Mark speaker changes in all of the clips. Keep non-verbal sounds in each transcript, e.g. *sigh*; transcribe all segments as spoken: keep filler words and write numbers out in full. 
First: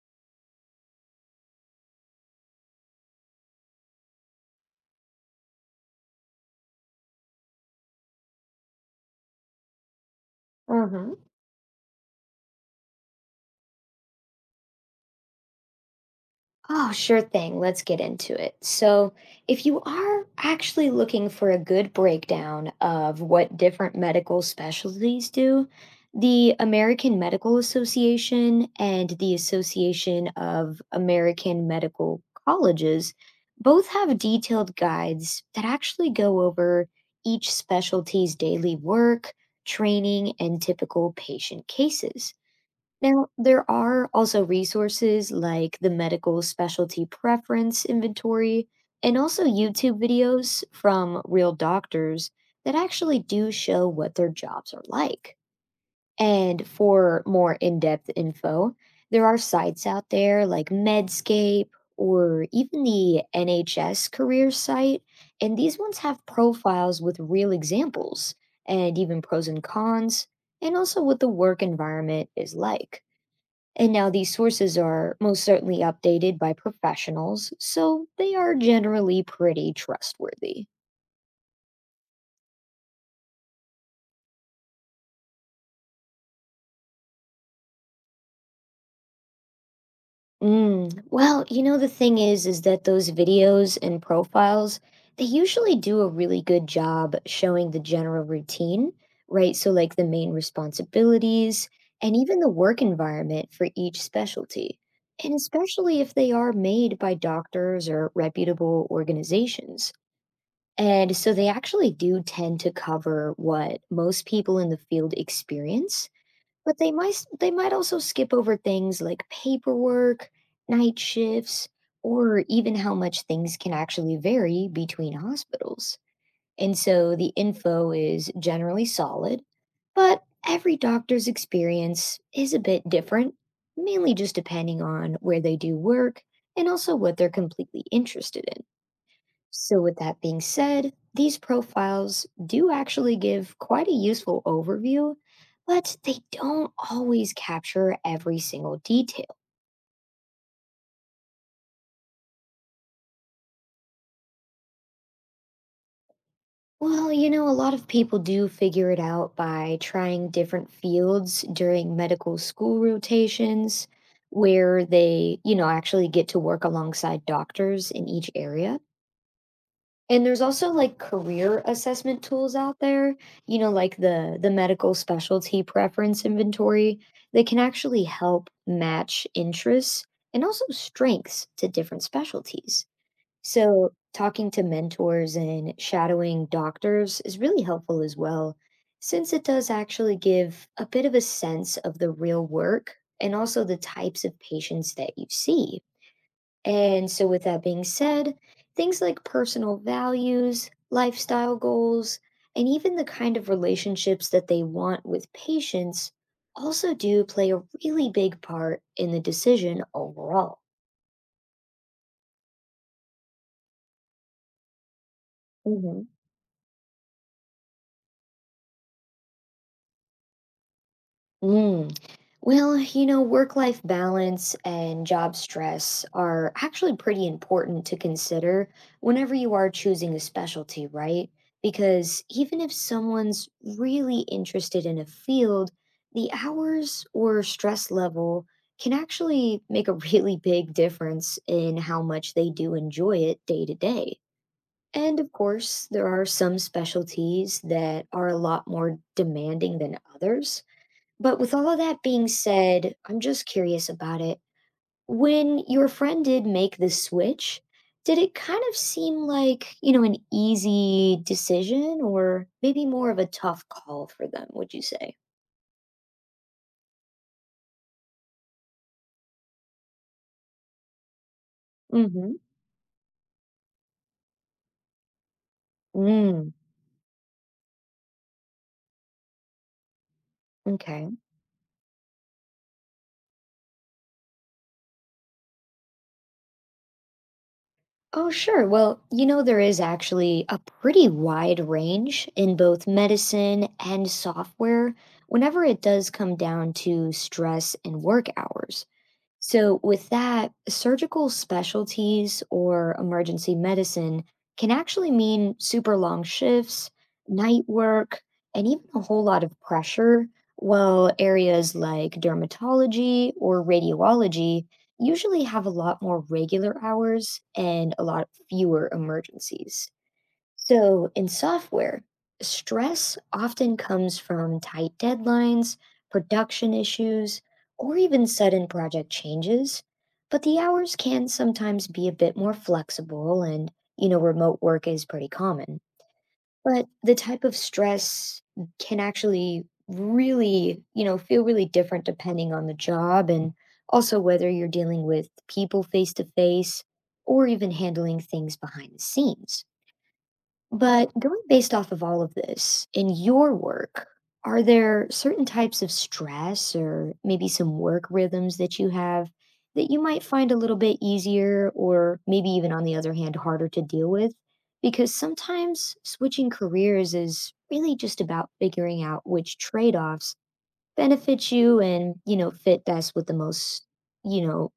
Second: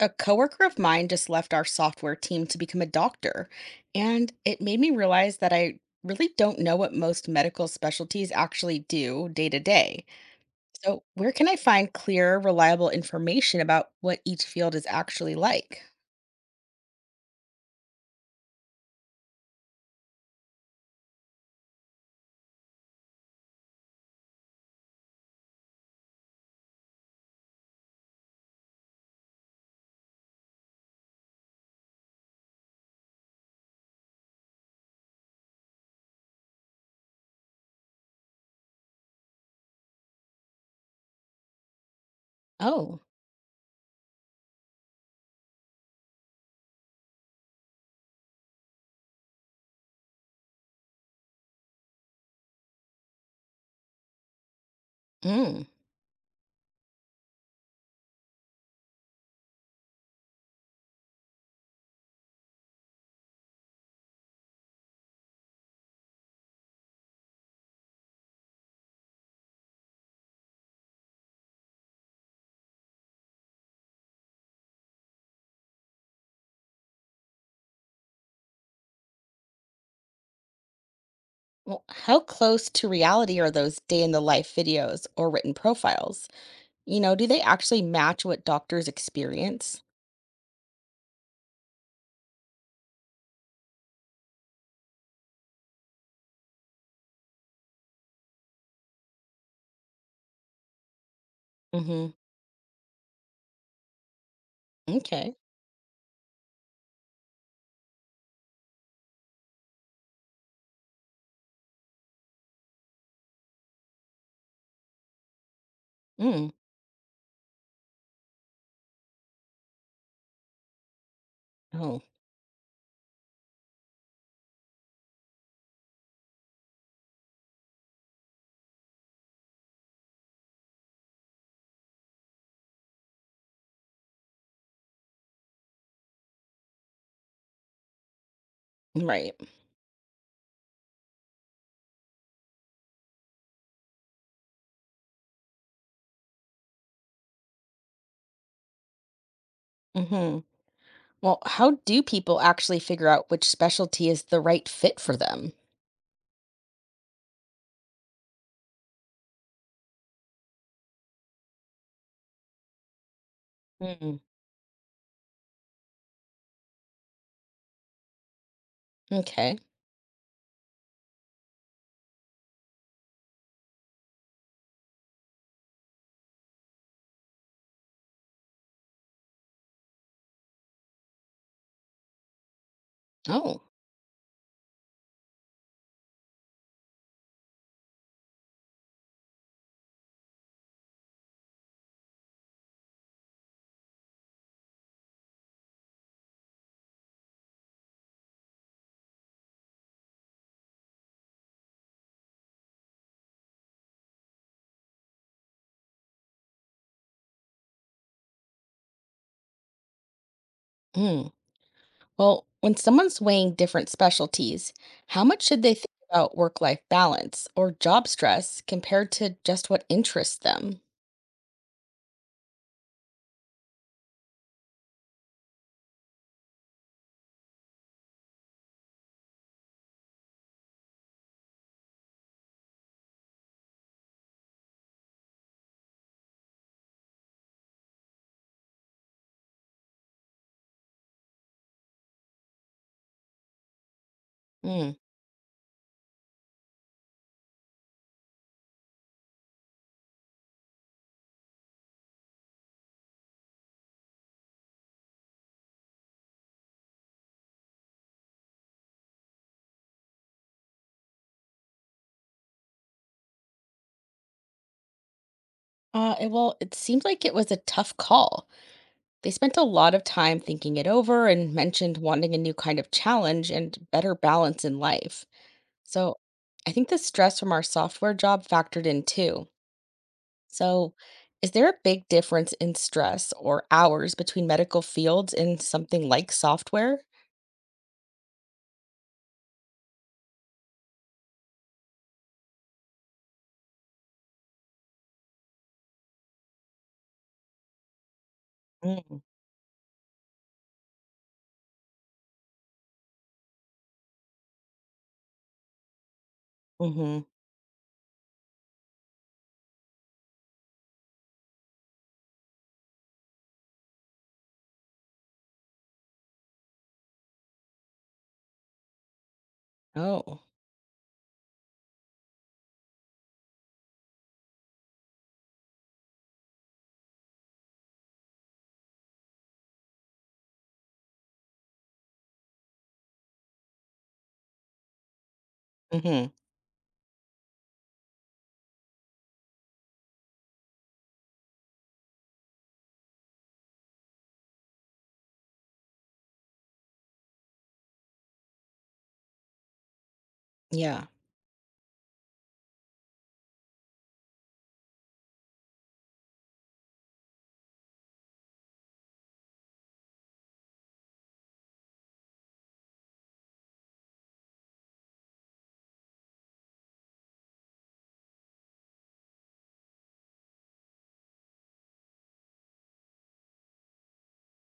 Speaker 1: A coworker of mine just left our software team to become a doctor, and it made me realize that I really don't know what most medical specialties actually do day to day. So,
Speaker 2: Mm-hmm.
Speaker 1: where can I find clear, reliable information about what each field is actually like?
Speaker 2: Oh, sure thing. Let's get into it. So, if you are actually looking for a good breakdown of what different medical specialties do, the American Medical Association and the Association of American Medical Colleges both have detailed guides that actually go over each specialty's daily work, training, and typical patient cases.
Speaker 1: Oh,
Speaker 2: Now, there are also resources like the Medical Specialty Preference Inventory and also YouTube videos from real doctors that actually do show what their jobs are like.
Speaker 1: mm.
Speaker 2: And for more in depth info, there are sites out there like Medscape or even the N H S career site. And these ones have profiles with real examples and even pros and cons, and also what the work environment is like. And now these sources are most certainly updated by professionals, so they are generally pretty trustworthy.
Speaker 1: Well, how close to reality are those day in the life videos or written profiles? You know, do they actually match what doctors experience?
Speaker 2: Mm. Well, you know, the thing is, is that those videos and profiles, they usually do a really good job showing the general routine, right? So, like the main responsibilities
Speaker 1: Mm-hmm.
Speaker 2: and even the work environment for each specialty. And
Speaker 1: Okay.
Speaker 2: especially if they are made by doctors or reputable organizations. And so they actually do tend to cover what most people in the field experience,
Speaker 1: Mm.
Speaker 2: but they might they might also skip over things like paperwork, night shifts,
Speaker 1: Oh,
Speaker 2: or even how much things can actually vary between hospitals. And so the info is generally solid, but every doctor's experience is a bit different, mainly just depending on where they do work and also what they're completely interested in.
Speaker 1: right.
Speaker 2: So, with that being said, these profiles do actually give quite a useful overview, but they don't always capture every single detail.
Speaker 1: Mm-hmm. Well, how do people actually figure out which specialty is the right fit for them?
Speaker 2: Well, you know, a lot of people do figure it out by trying different fields during medical school rotations,
Speaker 1: Mm,
Speaker 2: where they, you know, actually get to work alongside doctors in each area.
Speaker 1: okay.
Speaker 2: And there's also like career assessment tools out there, you know, like the the medical specialty preference inventory. They can actually help match interests and also strengths to different specialties.
Speaker 1: Oh.
Speaker 2: So, talking to mentors and shadowing doctors is really helpful as well, since it does actually give a bit of a sense of the real work and also the types of patients that you see. And so, with that being said, things like personal values, lifestyle goals, and even the kind of relationships that they want with patients also do play a really big part in the decision overall.
Speaker 1: Mm. Well, when someone's weighing different specialties, how much should they think about work life balance or job stress compared to just what interests them?
Speaker 2: Mm. Well, you know, work life balance and job stress are actually pretty important to consider whenever you are choosing a specialty, right? Because even if someone's really interested in a field, the hours or stress level can actually make a *laughs* really big difference in how much they do enjoy it day to day.
Speaker 1: Mm.
Speaker 2: And of course, there are some specialties that are a lot more demanding than others. But with all of that being said, I'm just curious about it. When your friend did make the switch, did it kind of seem like, you know, an easy decision or maybe more of a tough call for them, would you say?
Speaker 1: Uh, it- well, it seemed like it was a tough call. They spent a lot of time thinking it over and mentioned wanting
Speaker 2: Mm-hmm.
Speaker 1: a new kind of challenge and better balance in life. So
Speaker 2: Mm,
Speaker 1: I think the stress from our software job factored in too. So,
Speaker 2: okay.
Speaker 1: is there a big difference in stress or hours between medical fields and something like software?
Speaker 2: Oh, sure. Well, you know, there is actually a pretty wide range in both medicine and software whenever it does come down to stress and work hours.
Speaker 1: Mm,
Speaker 2: So, with that, surgical specialties or emergency medicine can actually mean super long shifts,
Speaker 1: mhm.
Speaker 2: night work, and even a whole lot of pressure, while areas like dermatology or radiology usually have a lot more regular hours and a lot fewer emergencies.
Speaker 1: Oh.
Speaker 2: So, in software, stress often comes from tight deadlines, production issues, or even sudden project changes, but the hours can sometimes be a bit more flexible and, you know, remote work is pretty common.
Speaker 1: Mhm.
Speaker 2: But the type of stress can actually really, you know, feel really different depending on the job and also whether you're dealing with people face to face or even handling things behind the scenes.
Speaker 1: Yeah.
Speaker 2: But going based off of all of this, in your work, are there certain types of stress or maybe some work rhythms that you have that you might find a little bit easier or maybe even on the other hand harder to deal with? Because sometimes switching careers is really just about figuring out which trade-offs benefit you and, you know, fit best with the most, you know,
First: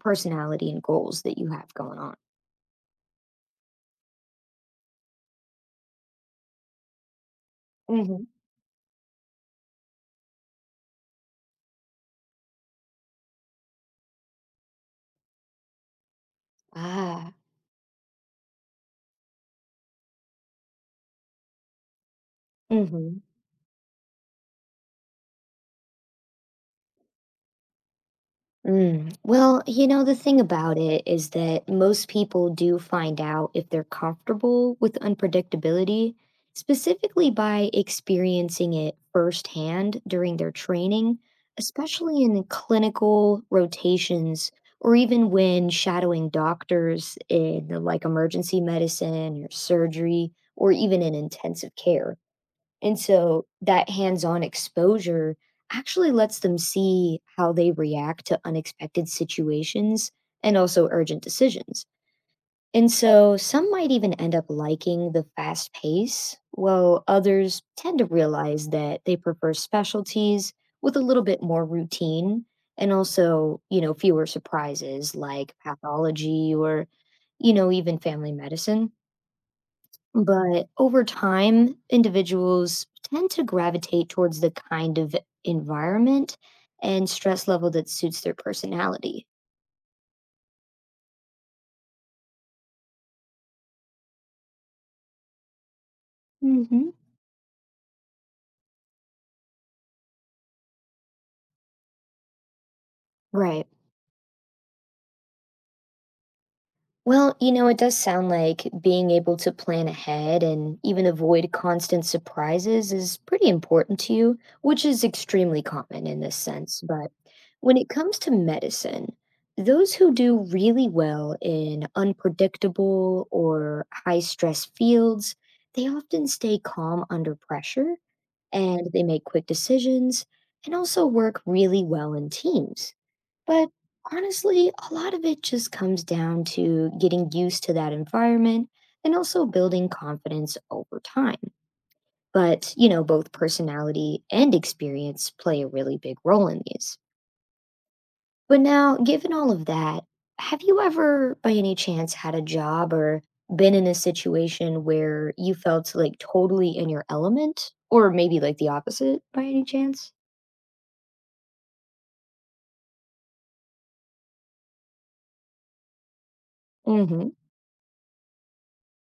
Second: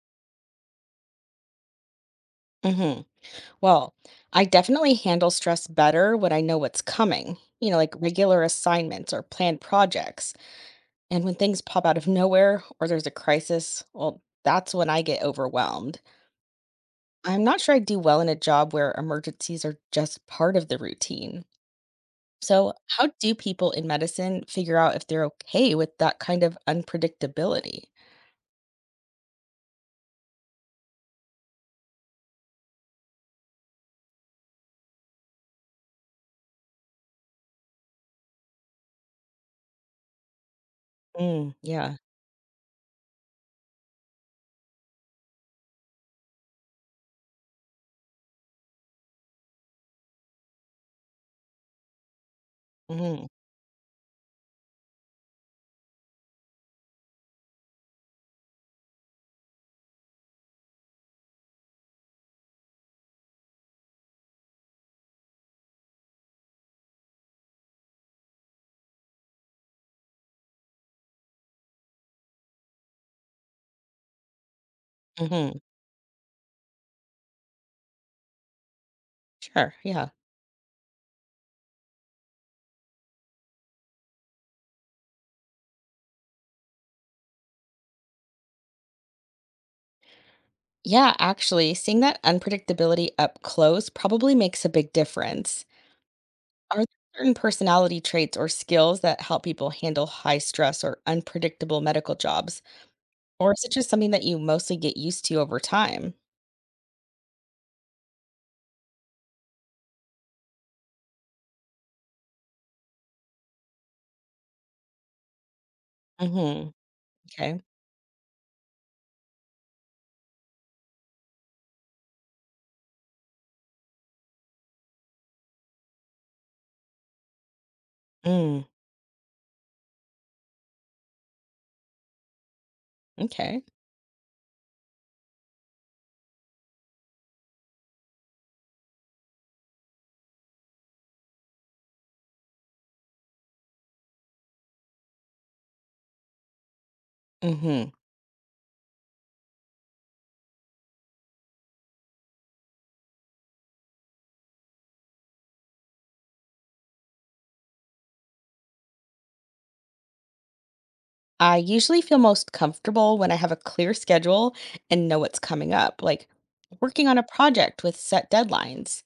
Speaker 2: personality and goals that you have going on.
Speaker 1: Mhm. Well, I definitely handle stress better when I know what's coming. You know, like
Speaker 2: Hmm.
Speaker 1: regular assignments or planned projects. And when things pop out of nowhere or there's a crisis, well, that's when I get overwhelmed.
Speaker 2: Ah.
Speaker 1: I'm not sure I do well in a job where emergencies are just part of the routine. So, how
Speaker 2: Mhm.
Speaker 1: do people in medicine figure out if they're okay with that kind of unpredictability?
Speaker 2: Mm. Well, you know, the thing about it is that most people do find out if they're comfortable with unpredictability, specifically by experiencing it firsthand during their training,
Speaker 1: Mm, yeah.
Speaker 2: especially in clinical rotations or even when shadowing doctors in like emergency medicine or surgery or even in intensive care. And
Speaker 1: Hmm.
Speaker 2: so that hands-on exposure actually lets them see how they react to unexpected situations and also urgent decisions. And so some might even end up liking the fast pace, while others tend to realize that they prefer specialties with a little bit more routine and also, you know, fewer surprises like
Speaker 1: Hmm.
Speaker 2: pathology or, you know, even family medicine.
Speaker 1: Sure. Yeah.
Speaker 2: But over time, individuals tend to gravitate towards the kind of environment and stress level that suits their personality.
Speaker 1: Yeah, actually, seeing that unpredictability up close probably makes a big difference. Are there
Speaker 2: Hmm.
Speaker 1: certain personality traits or skills that help people handle high stress or unpredictable medical jobs? Or is
Speaker 2: Right.
Speaker 1: it just something that you mostly get used to over time?
Speaker 2: Well, you know, it does sound like being able to plan ahead and even avoid constant surprises is pretty important to you, which is extremely common in this
Speaker 1: Mm-hmm.
Speaker 2: sense. But
Speaker 1: Okay.
Speaker 2: when it comes to medicine, those who do really well in unpredictable or high stress fields, they often stay calm under pressure
Speaker 1: Mm,
Speaker 2: and they make quick decisions and also work really well in teams.
Speaker 1: okay.
Speaker 2: But honestly, a lot of it just comes down to getting used to that environment and also building confidence over time. But, you know, both personality and experience play a really big role in these.
Speaker 1: Mm-hmm.
Speaker 2: But now, given all of that, have you ever, by any chance, had a job or been in a situation where you felt like totally in your element? Or maybe like the opposite by any chance?
Speaker 1: I usually feel most comfortable when I have a clear schedule and know what's coming up, like
Speaker 2: Mm
Speaker 1: working on a
Speaker 2: hmm.
Speaker 1: project with set deadlines.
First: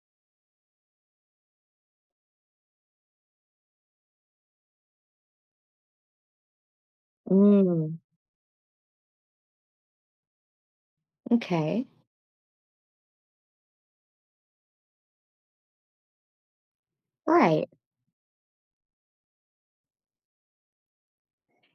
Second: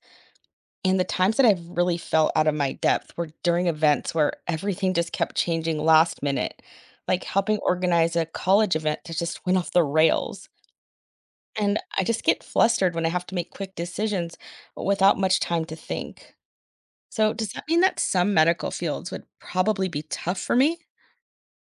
Speaker 1: And the times that I've really felt out of my depth were during events where everything just kept changing last minute, like helping
Speaker 2: Mm,
Speaker 1: organize a college event that just went off the rails. And
Speaker 2: okay.
Speaker 1: I just get flustered when I have to make quick decisions without much time to think. So, does that
Speaker 2: Right.
Speaker 1: mean that some medical fields would probably be tough for me?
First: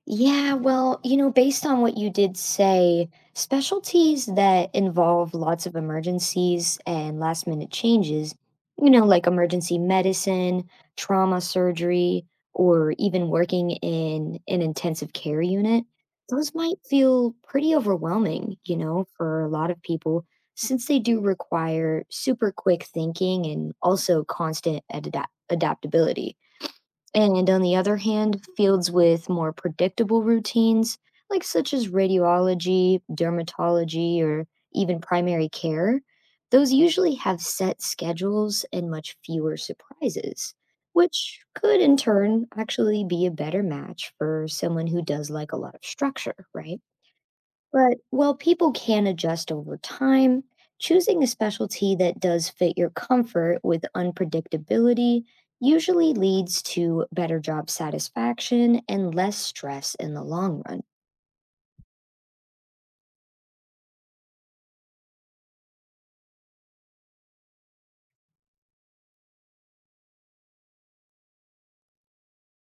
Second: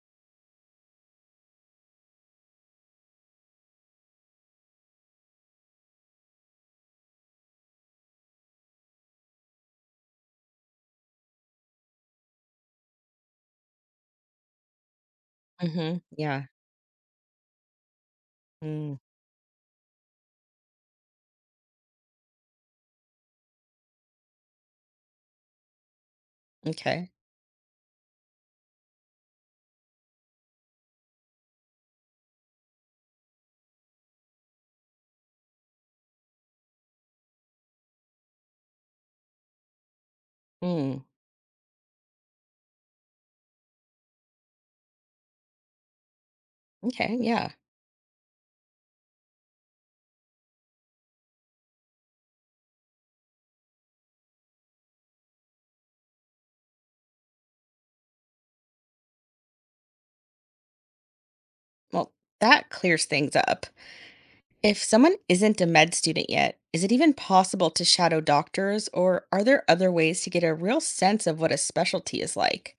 Speaker 2: Yeah, well, you know, based on what you did say, specialties that involve lots of emergencies and last minute changes, you know, like emergency medicine, trauma surgery, or even working in an intensive care unit,
Speaker 1: Mm-hmm. Yeah.
Speaker 2: those might feel pretty overwhelming, you
Speaker 1: Mm,
Speaker 2: know, for a lot of people, since they do require super quick thinking and also constant adap adaptability.
Speaker 1: okay.
Speaker 2: And on the other hand, fields with more predictable routines, like such as radiology, dermatology, or even primary care, those usually have set schedules and much fewer surprises,
Speaker 1: Mm,
Speaker 2: which could in turn actually be a better match for someone who does like a lot of structure, right?
Speaker 1: okay. Yeah.
Speaker 2: But while people can adjust over time, choosing a specialty that does fit your comfort with unpredictability usually leads to better job satisfaction and less stress in the long run.
Speaker 1: Well, that clears things up. If someone isn't a med student yet, is it even possible to shadow doctors, or are there other ways to get a real sense of what a specialty is like?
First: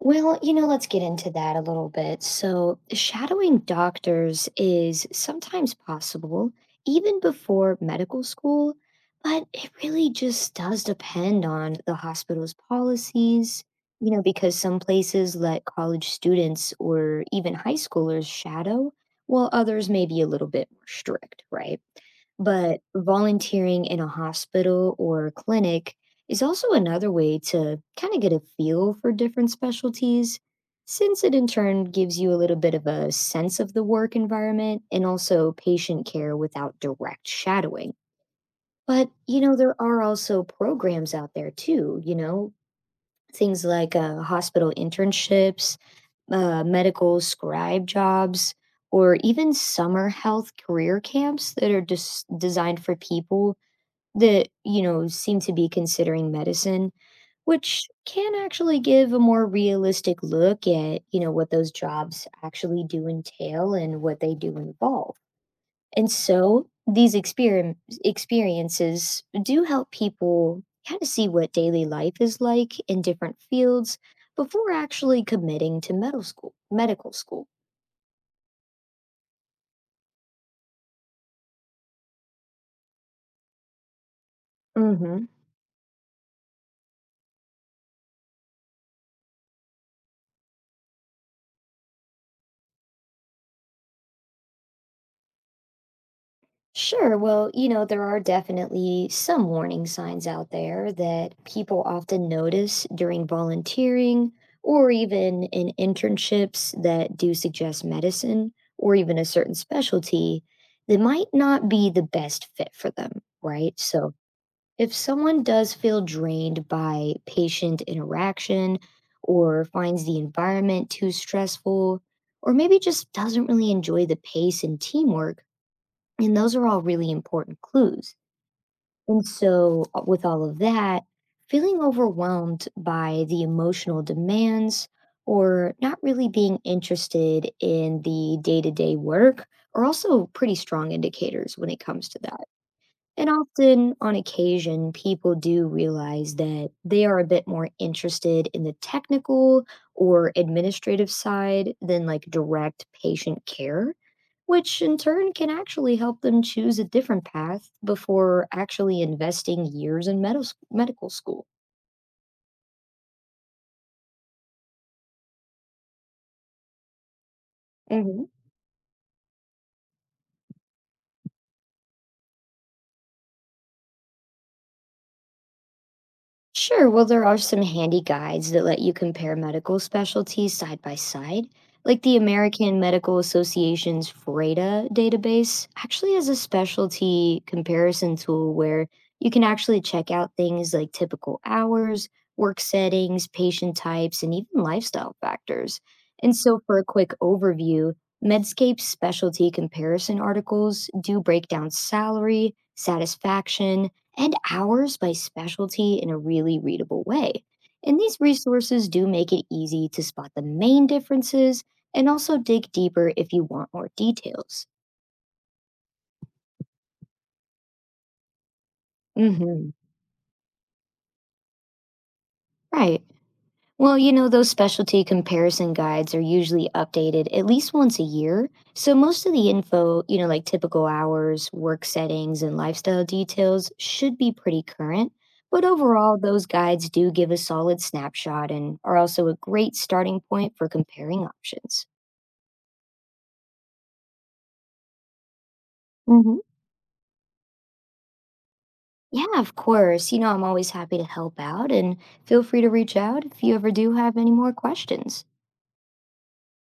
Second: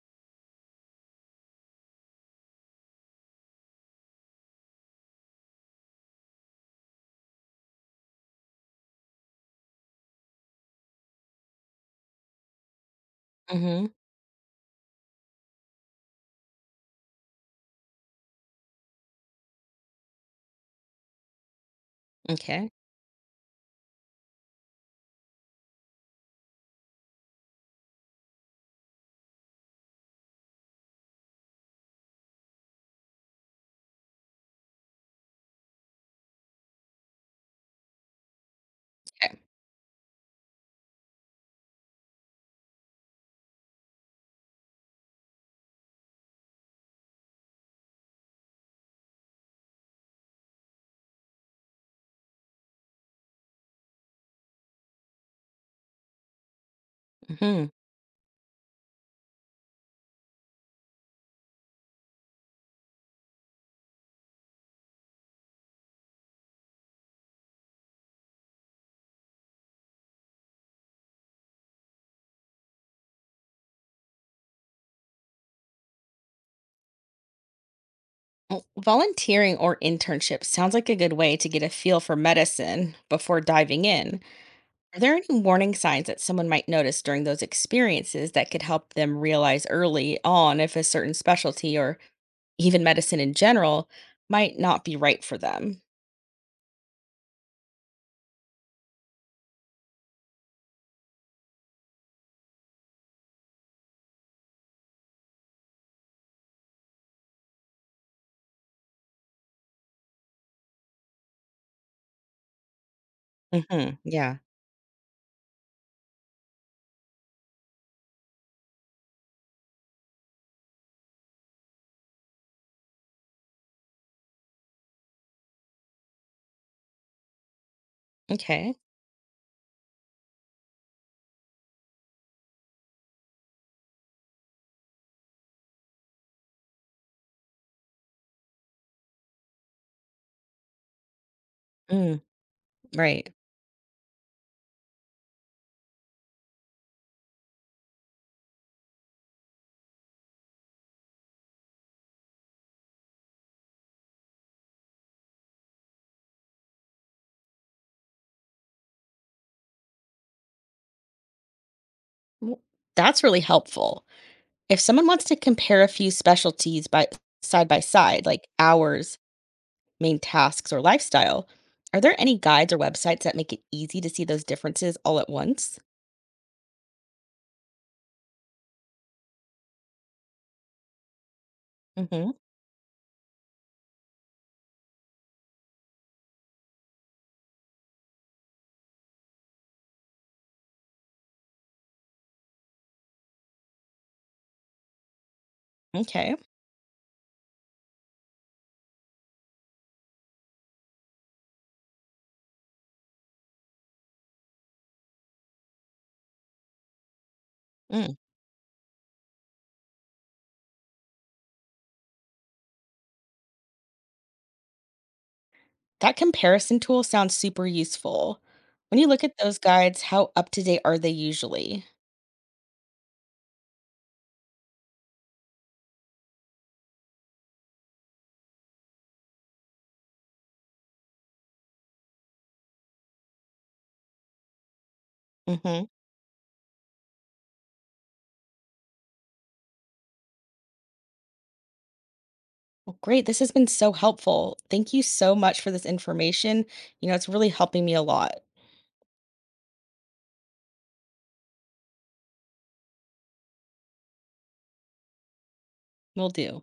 Speaker 2: Well, you know, let's get into that a little bit. So, shadowing doctors is sometimes possible, even before medical school, but it really just does depend on the hospital's policies,
Speaker 1: Hmm.
Speaker 2: you know, because some places let college students or even high schoolers shadow, while others may be a little bit more strict, right?
Speaker 1: Okay.
Speaker 2: But volunteering in a hospital or clinic is also another way to kind of get a feel for different specialties, since it in turn gives you a little bit of a sense of the work environment and also patient care without direct shadowing. But, you
Speaker 1: Okay.
Speaker 2: know, there are also programs out there too, you know, things like uh, hospital internships, uh, medical scribe jobs, or even summer health career camps that are just designed for people that, you know, seem to be considering medicine,
Speaker 1: Hmm.
Speaker 2: which can actually give a more realistic look at, you know, what those jobs actually do entail and what they do involve. And so these experim experiences do help people kind of see what daily life is like in different fields before actually committing to medical school, medical school.
Speaker 1: Volunteering or internship sounds like a good way to get a feel for medicine before diving in. Are there
Speaker 2: Mhm.
Speaker 1: any warning signs that someone might notice during those experiences that could help them realize early on if a certain specialty or even medicine in general might not be right for them?
Speaker 2: Sure. Well, you know, there are definitely some warning signs out there that people often notice during volunteering or even in internships that do suggest medicine or even a certain specialty that might not be the best fit for them, right?
Speaker 1: Mhm,
Speaker 2: So
Speaker 1: yeah,
Speaker 2: if someone does feel drained by patient interaction or finds the environment too stressful, or maybe just doesn't really enjoy the pace and teamwork, and those are all really important clues.
Speaker 1: okay.
Speaker 2: And so, uh, with all of that, feeling overwhelmed by the emotional demands or not really being interested in the day to day work are also pretty strong indicators when it comes to
Speaker 1: Mm,
Speaker 2: that. And
Speaker 1: right.
Speaker 2: often, on occasion, people do realize that they are a bit more interested in the technical or administrative side than like direct patient care, which in turn can actually help them choose a different path before actually investing years in medis medical school.
Speaker 1: W That's really helpful. If someone wants to compare a few specialties by side by side, like hours, main tasks, or lifestyle, are there any guides or websites that make it easy to see those differences all at once?
Speaker 2: Sure. Well, there are some handy guides that let you compare medical specialties side by side. Like the
Speaker 1: Mhm.
Speaker 2: American Medical Association's FREDA database actually has a specialty comparison tool where you can actually check out things like typical hours, work settings, patient types, and even lifestyle factors. And
Speaker 1: Okay.
Speaker 2: so, for a quick overview, Medscape's specialty comparison articles do break down salary, satisfaction, and hours by specialty in a really readable way. And
Speaker 1: Mm.
Speaker 2: these resources do make it easy to spot the main differences and also dig deeper if you want more details.
Speaker 1: That comparison tool sounds super useful. When you look at those
Speaker 2: Hmm.
Speaker 1: guides, how up to date are they usually?
Speaker 2: Right. Well, you know, those specialty comparison guides are usually updated at least once a year. So most of the info, you know, like typical hours, work settings, and lifestyle details should be pretty current. But
Speaker 1: Mhm.
Speaker 2: overall, those guides do give a solid snapshot and are also a great starting point for comparing options.
Speaker 1: Great. This has been so helpful. Thank you so much for this
Speaker 2: Hmm.
Speaker 1: information. You know, it's really helping me a lot.
Speaker 2: Yeah, of course. You know, I'm always happy to help out and feel free to reach out if you ever do have any more questions.
Speaker 1: Will do.